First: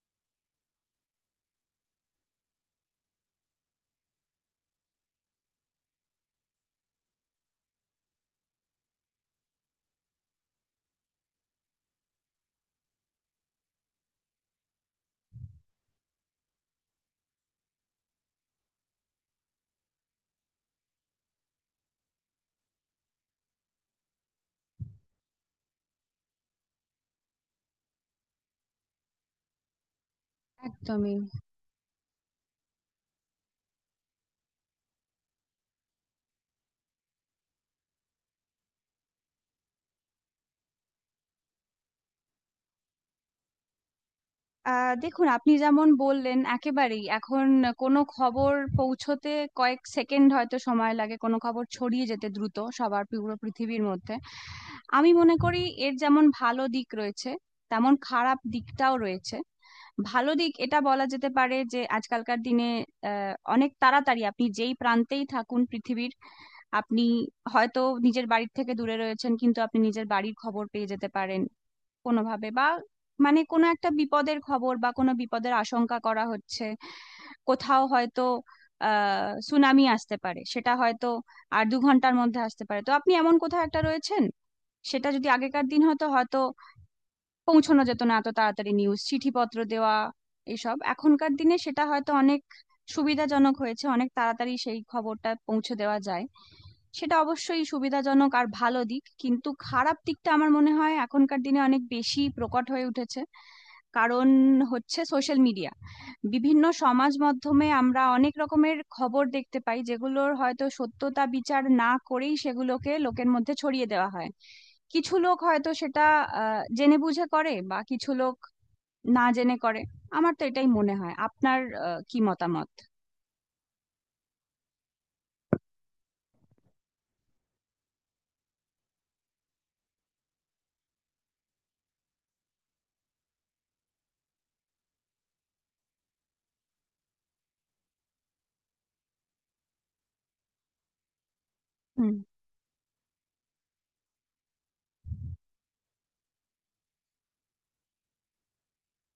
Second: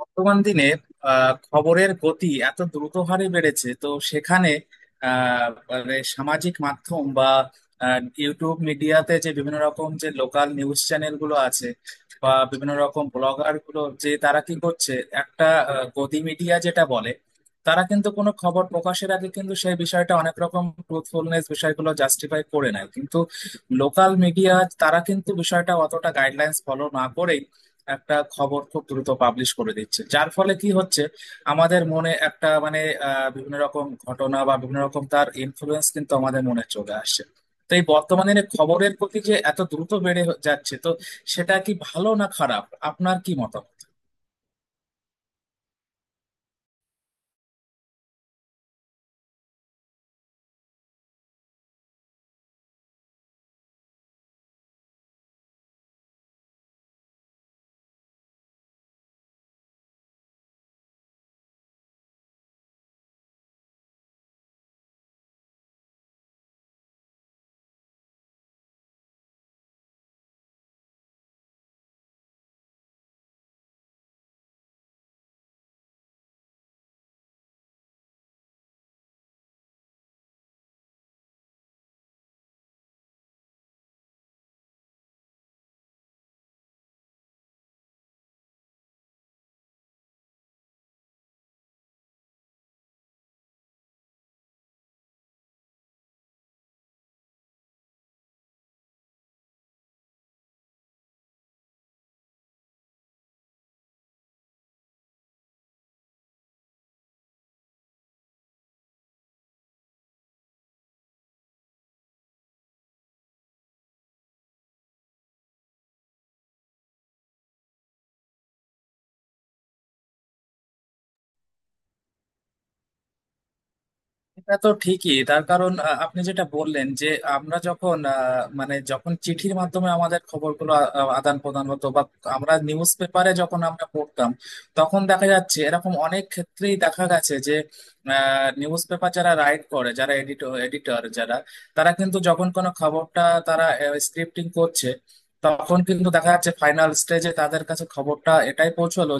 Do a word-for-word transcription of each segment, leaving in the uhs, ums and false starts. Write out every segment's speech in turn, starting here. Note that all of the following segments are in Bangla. বর্তমান দিনের আহ, খবরের গতি এত দ্রুত হারে বেড়েছে তো সেখানে আহ, মানে সামাজিক মাধ্যম বা আহ, ইউটিউব মিডিয়াতে যে বিভিন্ন রকম যে লোকাল নিউজ চ্যানেল গুলো আছে বা বিভিন্ন রকম ব্লগার গুলো যে তারা কি করছে, একটা আহ, গদি মিডিয়া যেটা বলে, তারা কিন্তু কোনো খবর প্রকাশের আগে কিন্তু সেই বিষয়টা অনেক রকম ট্রুথফুলনেস বিষয়গুলো জাস্টিফাই করে নেয় কিন্তু লোকাল মিডিয়া তারা কিন্তু বিষয়টা অতটা গাইডলাইন্স ফলো না করে একটা খবর খুব দ্রুত পাবলিশ করে দিচ্ছে, যার ফলে কি হচ্ছে একদমই। আমাদের মনে একটা মানে আহ, বিভিন্ন রকম ঘটনা বা বিভিন্ন রকম তার ইনফ্লুয়েন্স কিন্তু আমাদের মনে চলে আসছে। তো এই বর্তমানে খবরের প্রতি যে এত দ্রুত বেড়ে যাচ্ছে তো সেটা কি ভালো না খারাপ? আপনার কি মতামত? আহ দেখুন, আপনি যেমন বললেন একেবারেই এখন কোনো খবর পৌঁছোতে কয়েক সেকেন্ড হয়তো সময় লাগে, কোনো খবর ছড়িয়ে যেতে দ্রুত সবার, পুরো পৃথিবীর মধ্যে। আমি মনে করি এর যেমন ভালো দিক রয়েছে, তেমন খারাপ দিকটাও রয়েছে। ভালো দিক এটা বলা যেতে পারে যে আজকালকার দিনে আহ অনেক তাড়াতাড়ি আপনি যেই প্রান্তেই থাকুন পৃথিবীর, আপনি হয়তো নিজের বাড়ির থেকে দূরে রয়েছেন কিন্তু আপনি নিজের বাড়ির খবর পেয়ে যেতে পারেন কোনোভাবে। বা মানে কোনো একটা বিপদের খবর বা কোনো বিপদের আশঙ্কা করা হচ্ছে কোথাও, হয়তো আহ সুনামি আসতে পারে, সেটা হয়তো আর দু ঘন্টার মধ্যে আসতে পারে, তো আপনি এমন কোথাও একটা রয়েছেন। সেটা যদি আগেকার দিন হতো, হয়তো পৌঁছানো যেত না এত তাড়াতাড়ি, নিউজ চিঠিপত্র দেওয়া এসব। এখনকার দিনে সেটা হয়তো অনেক সুবিধাজনক হয়েছে, অনেক তাড়াতাড়ি সেই খবরটা পৌঁছে দেওয়া যায়। সেটা অবশ্যই সুবিধাজনক আর ভালো দিক, কিন্তু খারাপ দিকটা আমার মনে হয় এখনকার দিনে অনেক বেশি প্রকট হয়ে উঠেছে। কারণ হচ্ছে সোশ্যাল মিডিয়া। বিভিন্ন সমাজ মাধ্যমে আমরা অনেক রকমের খবর দেখতে পাই, যেগুলোর হয়তো সত্যতা বিচার না করেই সেগুলোকে লোকের মধ্যে ছড়িয়ে দেওয়া হয়। কিছু লোক হয়তো সেটা আহ, জেনে বুঝে করে, বা কিছু লোক না জেনে করে। আমার তো এটাই মনে হয়। আপনার আহ, কি মতামত? এটা তো ঠিকই, তার কারণ আহ, আপনি যেটা বললেন যে আমরা যখন আহ, মানে যখন চিঠির মাধ্যমে আমাদের খবরগুলো আ- আদান প্রদান হতো বা আমরা নিউজ পেপারে যখন আমরা পড়তাম তখন দেখা যাচ্ছে এরকম অনেক ক্ষেত্রেই দেখা গেছে যে নিউজ পেপার যারা রাইট করে, যারা এডিটর, এডিটর যারা তারা কিন্তু হুম। যখন কোনো খবরটা তারা স্ক্রিপ্টিং করছে তখন কিন্তু দেখা যাচ্ছে ফাইনাল স্টেজে তাদের কাছে খবরটা এটাই পৌঁছলো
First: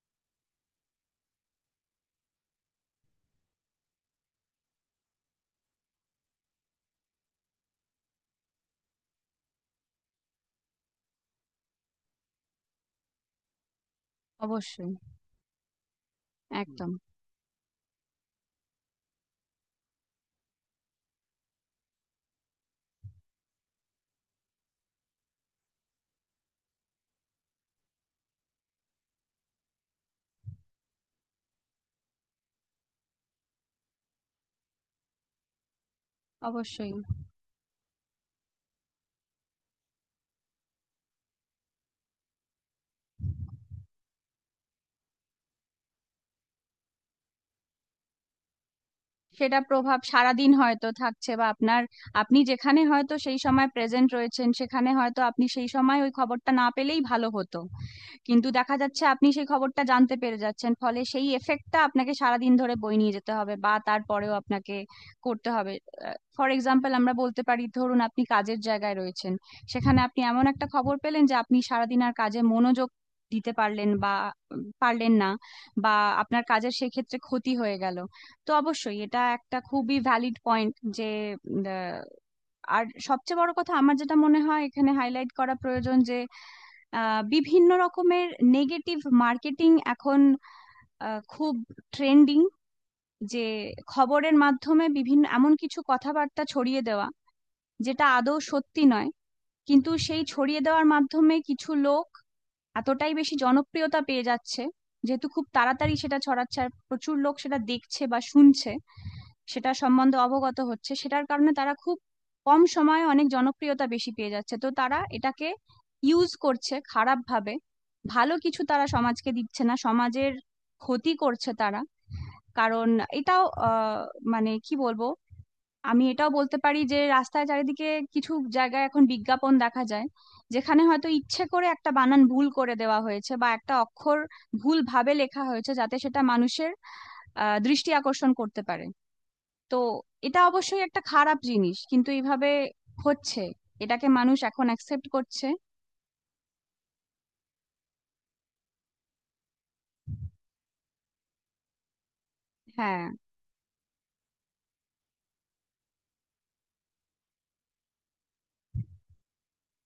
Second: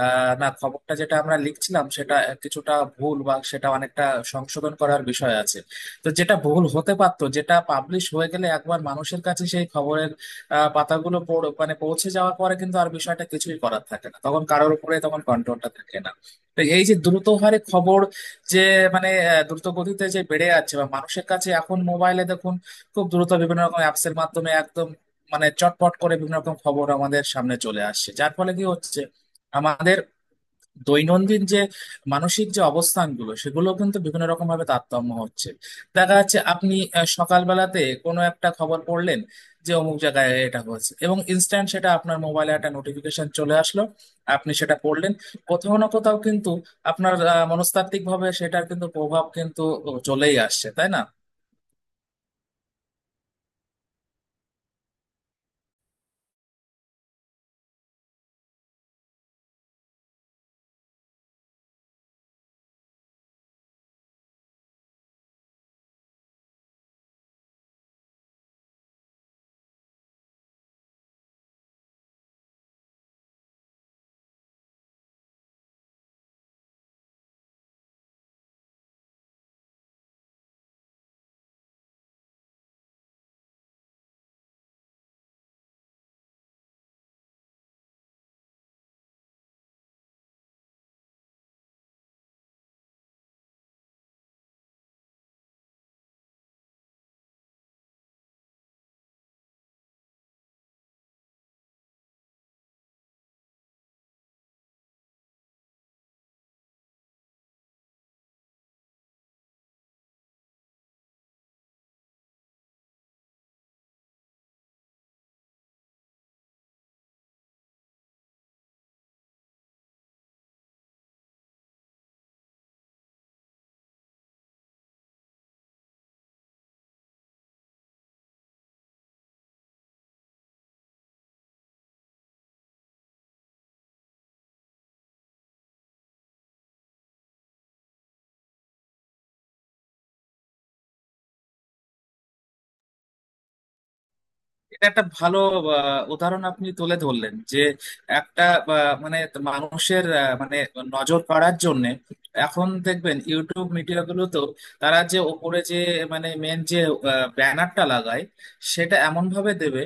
আহ না, খবরটা যেটা আমরা লিখছিলাম সেটা কিছুটা ভুল বা সেটা অনেকটা সংশোধন করার বিষয় আছে। তো যেটা ভুল হতে পারতো, যেটা পাবলিশ হয়ে গেলে একবার মানুষের কাছে সেই খবরের আহ, পাতাগুলো পড়- মানে পৌঁছে যাওয়ার পরে কিন্তু আর বিষয়টা কিছুই করার থাকে না, তখন কারোর অবশ্যই। উপরে তখন কন্ট্রোলটা থাকে না। তো এই একদম। যে দ্রুত হারে খবর যে মানে আহ, দ্রুত গতিতে যে বেড়ে যাচ্ছে বা মানুষের কাছে এখন মোবাইলে দেখুন, খুব দ্রুত বিভিন্ন রকম অ্যাপস এর মাধ্যমে একদম মানে চটপট করে বিভিন্ন রকম খবর আমাদের সামনে চলে আসছে, যার ফলে কি হচ্ছে আমাদের দৈনন্দিন যে মানসিক যে অবস্থানগুলো সেগুলো কিন্তু বিভিন্ন রকম ভাবে তারতম্য হচ্ছে। দেখা যাচ্ছে আপনি অবশ্যই, আহ, সকালবেলাতে কোনো একটা খবর পড়লেন যে অমুক জায়গায় এটা হয়েছে, এবং ইনস্ট্যান্ট সেটা আপনার মোবাইলে একটা নোটিফিকেশন চলে আসলো, আপনি সেটা পড়লেন, কোথাও না কোথাও কিন্তু আপনার মনস্তাত্ত্বিক ভাবে সেটার কিন্তু প্রভাব সেটা কিন্তু প্রভাব চলেই সারাদিন আসছে, হয়তো তাই না? থাকছে বা আপনার, আপনি যেখানে হয়তো সেই সময় প্রেজেন্ট রয়েছেন সেখানে হয়তো আপনি সেই সময় ওই খবরটা না পেলেই ভালো হতো। কিন্তু দেখা যাচ্ছে আপনি সেই খবরটা জানতে পেরে যাচ্ছেন, ফলে সেই এফেক্টটা আপনাকে সারাদিন ধরে বয়ে নিয়ে যেতে হবে, বা তারপরেও আপনাকে করতে হবে। ফর এক্সাম্পল আমরা বলতে পারি, ধরুন আপনি কাজের জায়গায় রয়েছেন, সেখানে আপনি এমন একটা খবর পেলেন যে আপনি সারাদিন আর কাজে মনোযোগ দিতে পারলেন, বা উম, পারলেন না, বা আপনার কাজের সেই ক্ষেত্রে ক্ষতি হয়ে গেল। তো অবশ্যই এটা একটা খুবই ভ্যালিড পয়েন্ট যে উম, আহ, আর সবচেয়ে বড় কথা আমার যেটা মনে হয় এখানে হাইলাইট করা প্রয়োজন, যে আহ বিভিন্ন রকমের নেগেটিভ মার্কেটিং এখন আহ, খুব ট্রেন্ডিং। যে খবরের মাধ্যমে বিভিন্ন এমন কিছু কথাবার্তা ছড়িয়ে দেওয়া যেটা আদৌ সত্যি নয়, কিন্তু সেই ছড়িয়ে দেওয়ার মাধ্যমে কিছু লোক এতটাই বেশি জনপ্রিয়তা পেয়ে যাচ্ছে। যেহেতু খুব তাড়াতাড়ি সেটা ছড়াচ্ছে আর প্রচুর লোক সেটা দেখছে বা শুনছে, সেটা সম্বন্ধে অবগত হচ্ছে, সেটার কারণে তারা খুব কম সময়ে অনেক জনপ্রিয়তা বেশি পেয়ে যাচ্ছে। তো তারা এটাকে ইউজ করছে খারাপ ভাবে। ভালো কিছু তারা সমাজকে দিচ্ছে না, সমাজের ক্ষতি করছে তারা। কারণ এটাও আহ মানে কি বলবো, আমি এটাও বলতে পারি যে রাস্তায় চারিদিকে কিছু জায়গায় এখন বিজ্ঞাপন দেখা যায় যেখানে হয়তো ইচ্ছে করে একটা বানান ভুল করে দেওয়া হয়েছে, বা একটা অক্ষর ভুল ভাবে লেখা হয়েছে যাতে সেটা মানুষের আহ দৃষ্টি আকর্ষণ করতে পারে। তো এটা অবশ্যই একটা খারাপ জিনিস, কিন্তু এইভাবে হচ্ছে, এটাকে মানুষ এখন এটা একটা অ্যাকসেপ্ট ভালো করছে। আহ, উদাহরণ আপনি তুলে ধরলেন যে একটা আহ, মানে মানুষের আহ, মানে নজর কাড়ার জন্য এখন হ্যাঁ। দেখবেন ইউটিউব মিডিয়া গুলোতেও তারা যে ওপরে যে মানে মেন যে ব্যানারটা লাগায় সেটা এমন ভাবে দেবে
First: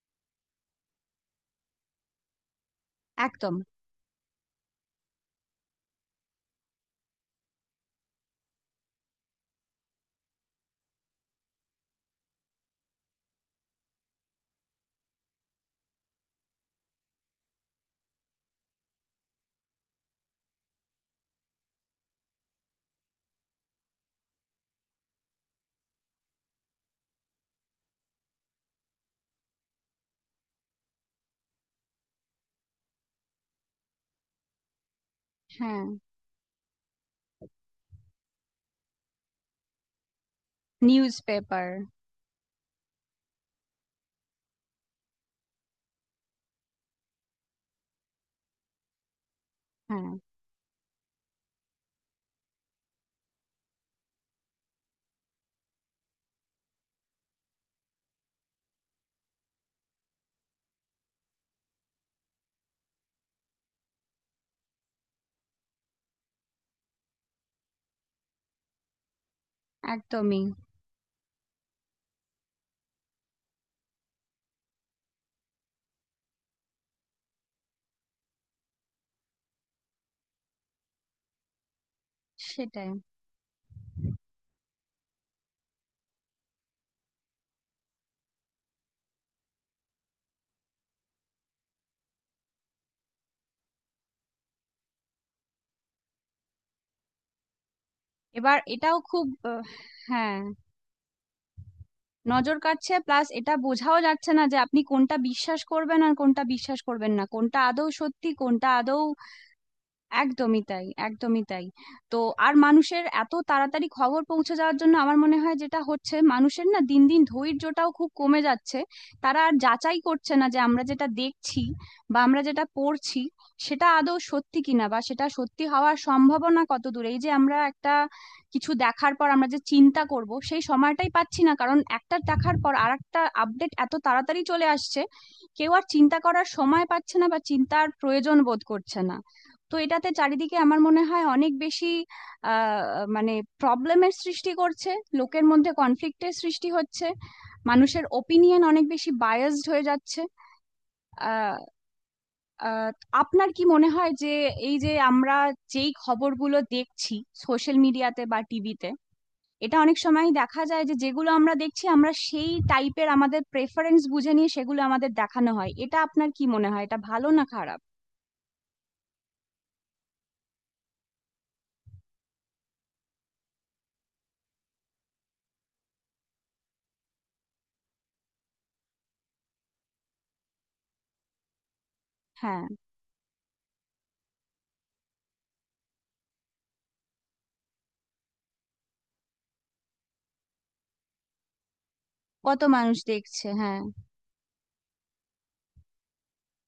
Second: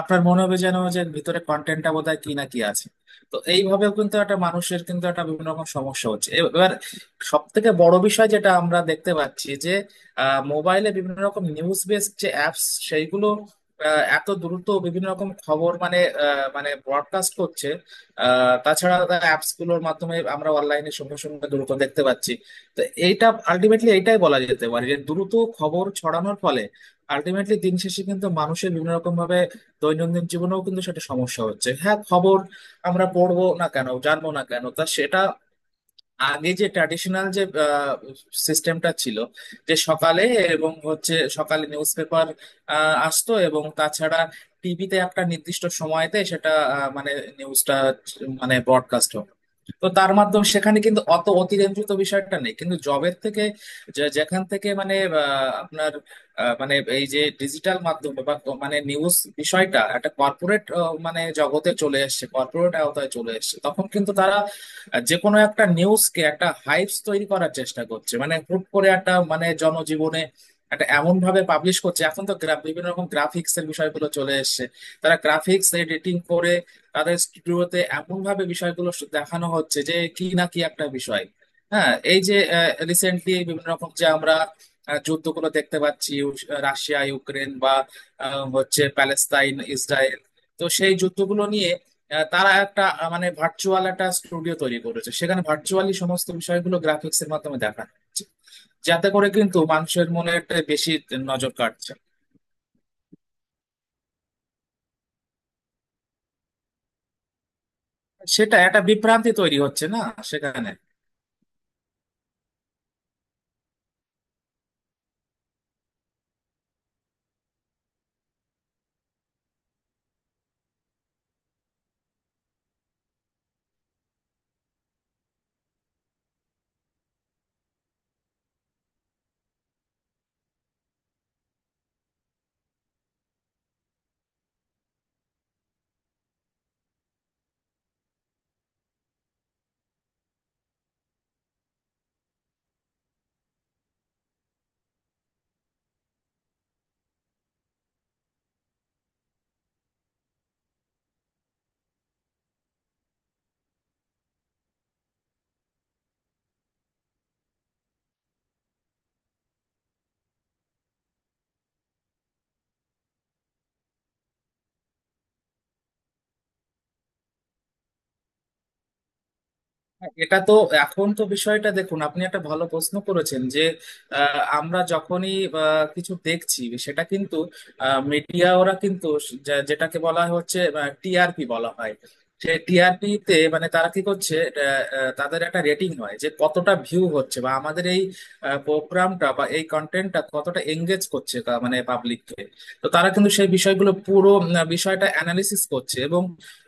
আপনার মনে হবে যেন যে ভিতরে কন্টেন্টটা বোধহয় কি না কি আছে। তো একদম। এইভাবেও কিন্তু একটা মানুষের কিন্তু একটা বিভিন্ন রকম সমস্যা হচ্ছে এব- এবার সব থেকে বড় বিষয় যেটা আমরা দেখতে পাচ্ছি যে মোবাইলে বিভিন্ন রকম নিউজ বেস যে অ্যাপস সেইগুলো আহ এত দ্রুত বিভিন্ন রকম খবর মানে আহ, মানে ব্রডকাস্ট করছে। আহ, তাছাড়া অ্যাপস গুলোর মাধ্যমে আমরা অনলাইনে সঙ্গে সঙ্গে দ্রুত দেখতে পাচ্ছি। তো এইটা আলটিমেটলি এইটাই বলা যেতে পারে যে দ্রুত খবর ছড়ানোর ফলে আলটিমেটলি দিন শেষে কিন্তু মানুষের বিভিন্ন রকম ভাবে দৈনন্দিন জীবনেও কিন্তু সেটা সমস্যা হচ্ছে। হ্যাঁ, খবর আমরা পড়বো না কেন, জানবো না কেন, তা সেটা হ্যাঁ। আগে যে ট্র্যাডিশনাল যে সিস্টেমটা ছিল যে সকালে এবং হচ্ছে নিউজ সকালে পেপার। নিউজ পেপার আসতো এবং তাছাড়া টিভিতে একটা নির্দিষ্ট সময়তে সেটা আহ, মানে নিউজটা মানে ব্রডকাস্ট। তো হ্যাঁ। তার মাধ্যমে সেখানে কিন্তু অত অতিরঞ্জিত বিষয়টা নেই কিন্তু জবের থেকে যে- যেখান থেকে মানে আহ, আপনার আহ, মানে এই যে ডিজিটাল মাধ্যমে বা ক- মানে নিউজ বিষয়টা একটা কর্পোরেট মানে জগতে চলে এসেছে, কর্পোরেট আওতায় চলে এসেছে, তখন কিন্তু তারা আহ, যে কোনো একটা নিউজকে একটা হাইপস তৈরি করার চেষ্টা করছে, মানে হুট করে একটা মানে জনজীবনে একদমই। একটা এমন ভাবে পাবলিশ করছে। এখন তো গ্রাফ বিভিন্ন রকম গ্রাফিক্স এর বিষয়গুলো চলে এসেছে, তারা গ্রাফিক্স এডিটিং করে তাদের স্টুডিওতে এমন ভাবে বিষয়গুলো স- দেখানো হচ্ছে যে কি না কি একটা বিষয়। হ্যাঁ, এই যে সেটাই। রিসেন্টলি বিভিন্ন রকম যে আমরা আহ, যুদ্ধগুলো দেখতে পাচ্ছি ইউ- রাশিয়া ইউক্রেন বা আহ, হচ্ছে প্যালেস্তাইন ইসরায়েল, তো সেই যুদ্ধগুলো নিয়ে আহ, তারা একটা আহ, মানে ভার্চুয়াল একটা স্টুডিও তৈরি করেছে, সেখানে ভার্চুয়ালি সমস্ত বিষয়গুলো গ্রাফিক্স এর মাধ্যমে দেখানো হচ্ছে, এবার এটাও যাতে খুব করে কিন্তু আহ, মানুষের মনে হ্যাঁ, একটা বেশি নজর কাটছে। নজর কাটছে। প্লাস এটা বোঝাও যাচ্ছে না যে আপনি কোনটা বিশ্বাস করবেন আর কোনটা বিশ্বাস করবেন না, কোনটা আদৌ সত্যি, সেটা কোনটা একটা আদৌ। বিভ্রান্তি তৈরি হচ্ছে না একদমই সেখানে? তাই, একদমই তাই। তো আর মানুষের এত তাড়াতাড়ি খবর পৌঁছে যাওয়ার জন্য আমার মনে হয় যেটা হচ্ছে, মানুষের না দিন দিন ধৈর্যটাও খুব কমে যাচ্ছে। তারা আর যাচাই করছে না যে আমরা যেটা দেখছি বা আমরা যেটা পড়ছি সেটা আদৌ সত্যি কিনা, বা সেটা সত্যি হওয়ার সম্ভাবনা কত দূর। এই যে আমরা একটা কিছু দেখার পর আমরা যে চিন্তা করব সেই সময়টাই পাচ্ছি না, কারণ একটা দেখার পর আরেকটা আপডেট এত তাড়াতাড়ি চলে আসছে। কেউ আর চিন্তা করার সময় পাচ্ছে না বা চিন্তার প্রয়োজন বোধ করছে না। তো এটাতে চারিদিকে আমার মনে হয় অনেক বেশি আহ মানে প্রবলেমের সৃষ্টি করছে, লোকের মধ্যে কনফ্লিক্টের সৃষ্টি হচ্ছে, মানুষের ওপিনিয়ন অনেক বেশি বায়াসড হয়ে যাচ্ছে। আহ, আহ, আপনার কি মনে হয় যে এই যে আমরা যেই খবরগুলো দেখছি সোশ্যাল মিডিয়াতে বা টিভিতে, এটা অনেক সময় দেখা যায় যে যেগুলো আমরা দেখছি আমরা সেই টাইপের, আমাদের প্রেফারেন্স বুঝে নিয়ে সেগুলো আমাদের দেখানো হয়, এটা আপনার কি মনে হয়, এটা ভালো না খারাপ? হ্যাঁ, এটা তো এখন তো বিষয়টা দেখুন আপনি একটা ভালো প্রশ্ন করেছেন যে আহ, আমরা যখনই আহ, কিছু দেখছি সেটা কিন্তু মিডিয়া ওরা কিন্তু যা- যেটাকে বলা হচ্ছে টিআরপি বলা হয়, সে হ্যাঁ। টিআরপি তে মানে তারা কি করছে আহ, আহ, তাদের একটা রেটিং হয় যে কতটা ভিউ হচ্ছে বা আমাদের এই প্রোগ্রামটা বা এই কন্টেন্টটা কতটা এঙ্গেজ করছে তা- মানে পাবলিককে। কত তো মানুষ তারা কিন্তু দেখছে, সেই হ্যাঁ। বিষয়গুলো পুরো উম, বিষয়টা অ্যানালিসিস করছে এবং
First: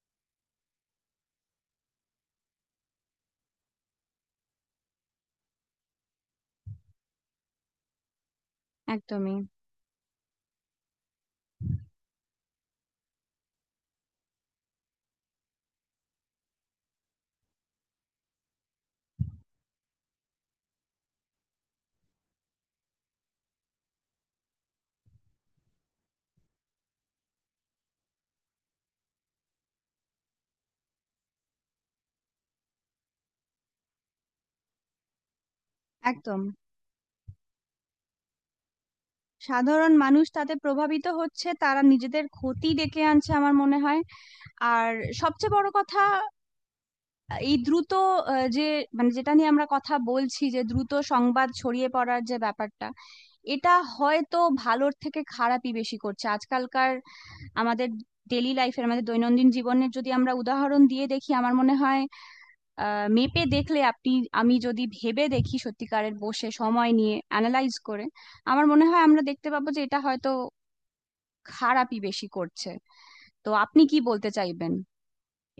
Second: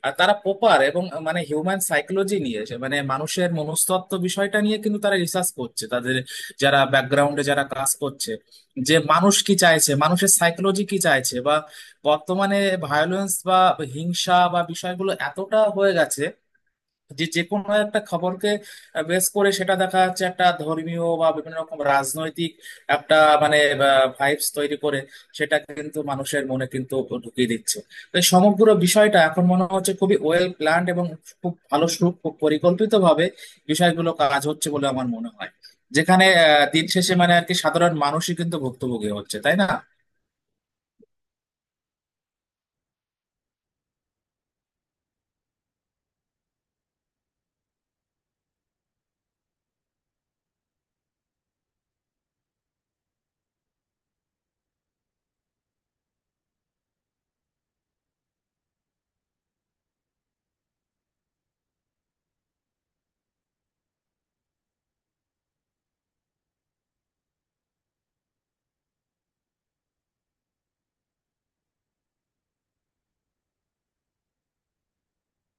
আর তারা প্রপার এবং মানে হিউম্যান সাইকোলজি নিয়ে এসে মানে মানুষের মনস্তত্ত্ব বিষয়টা নিয়ে কিন্তু তারা রিসার্চ করছে, তাদের যারা ব্যাকগ্রাউন্ডে যারা কাজ করছে, যে মানুষ একদমই। কি চাইছে, মানুষের সাইকোলজি কি চাইছে বা বর্তমানে ভায়োলেন্স বা হিংসা বা বিষয়গুলো এতটা হয়ে গেছে যে যে কোনো একটা খবরকে বেস করে সেটা দেখা যাচ্ছে একটা ধর্মীয় বা বিভিন্ন রকম রাজনৈতিক একটা মানে ভাইবস তৈরি করে সেটা কিন্তু মানুষের মনে কিন্তু ঢুকিয়ে দিচ্ছে। তো এই সমগ্র বিষয়টা এখন মনে হচ্ছে খুবই ওয়েল প্ল্যান্ড এবং খুব ভালো সু পরিকল্পিত ভাবে বিষয়গুলো কাজ হচ্ছে বলে আমার মনে হয়, যেখানে একদম, আহ, দিন শেষে মানে আর কি সাধারণ মানুষই কিন্তু ভুক্তভোগী হচ্ছে, তাই না? সাধারণ মানুষ তাতে প্রভাবিত হচ্ছে, তারা নিজেদের ক্ষতি ডেকে আনছে আমার মনে হয়। আর সবচেয়ে বড় কথা, এই দ্রুত আহ, যে মানে যেটা নিয়ে আমরা কথা বলছি যে দ্রুত সংবাদ ছড়িয়ে পড়ার যে ব্যাপারটা, এটা হয়তো ভালোর থেকে খারাপই বেশি করছে আজকালকার, আমাদের ডেইলি লাইফের, আমাদের দৈনন্দিন জীবনের। যদি আমরা উদাহরণ দিয়ে দেখি, আমার মনে হয় আহ মেপে দেখলে, আপনি, আমি যদি ভেবে দেখি সত্যিকারের বসে সময় নিয়ে অ্যানালাইজ করে, আমার মনে হয় আমরা দেখতে পাবো যে এটা হয়তো খারাপই বেশি করছে। তো আপনি কি বলতে চাইবেন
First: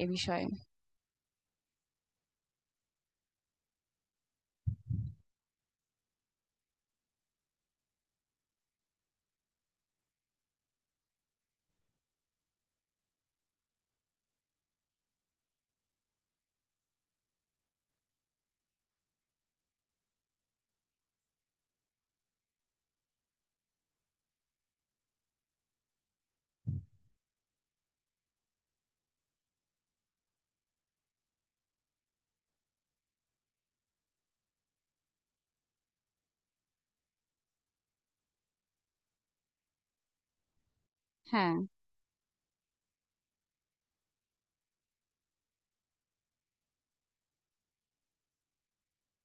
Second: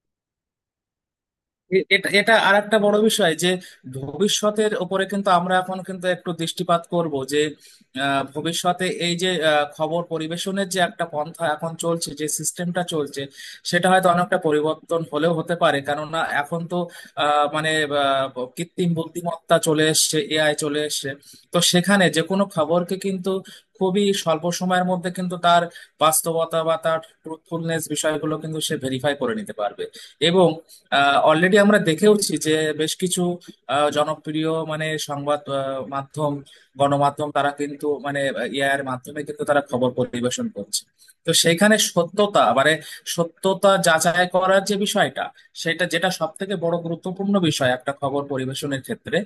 এ বিষয়ে? এ- এটা এটা আর একটা বড় বিষয় যে ভবিষ্যতের উপরে কিন্তু আমরা এখন কিন্তু একটু দৃষ্টিপাত করব যে আহ, ভবিষ্যতে এই যে আহ, খবর পরিবেশনের যে একটা পন্থা এখন চলছে, যে সিস্টেমটা চলছে সেটা হয়তো অনেকটা পরিবর্তন হলেও হতে পারে, কেননা এখন তো আহ, মানে আহ, কৃত্রিম বুদ্ধিমত্তা চলে এসছে, এআই চলে এসছে। তো সেখানে যে কোনো খবরকে কিন্তু খুবই স্বল্প সময়ের মধ্যে কিন্তু তার বাস্তবতা বা তার ট্রুথফুলনেস বিষয়গুলো কিন্তু সে ভেরিফাই করে নিতে পারবে। এবং অলরেডি আমরা দেখেওছি যে বেশ কিছু আহ, জনপ্রিয় মানে সংবাদ আহ, মাধ্যম গণমাধ্যম তারা কিন্তু মানে ইয়ার মাধ্যমে কিন্তু তারা খবর পরিবেশন করছে। তো হ্যাঁ। সেখানে সত্যতা মানে সত্যতা যাচাই করার যে বিষয়টা সেটা যেটা সব থেকে বড় গুরুত্বপূর্ণ বিষয় একটা খবর পরিবেশনের ক্ষেত্রে,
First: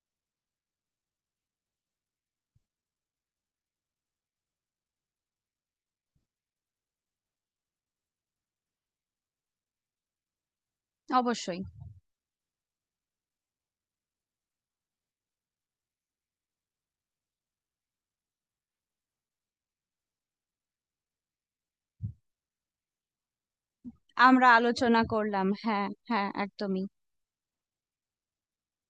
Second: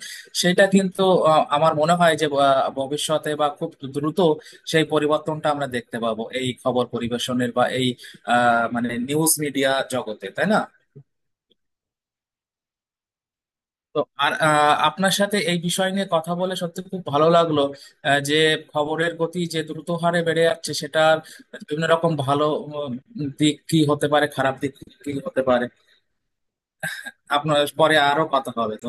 সেটা কিন্তু আহ, আমার মনে হয় যে আহ, ভবিষ্যতে বা খুব দ্রুত সেই পরিবর্তনটা আমরা দেখতে পাবো এই খবর পরিবেশনের বা এই আহ মানে নিউজ মিডিয়া জগতে, তাই না? অবশ্যই তো আর আহ, আপনার সাথে এই বিষয় নিয়ে কথা বলে সত্যি খুব ভালো লাগলো আহ, যে খবরের গতি যে দ্রুত হারে বেড়ে যাচ্ছে সেটার বিভিন্ন রকম ভালো উম, দিক কি হতে পারে, আমরা খারাপ দিক আলোচনা কি হতে করলাম। পারে। হ্যাঁ, হ্যাঁ, একদমই। আপনার পরে আরো কথা হবে তো।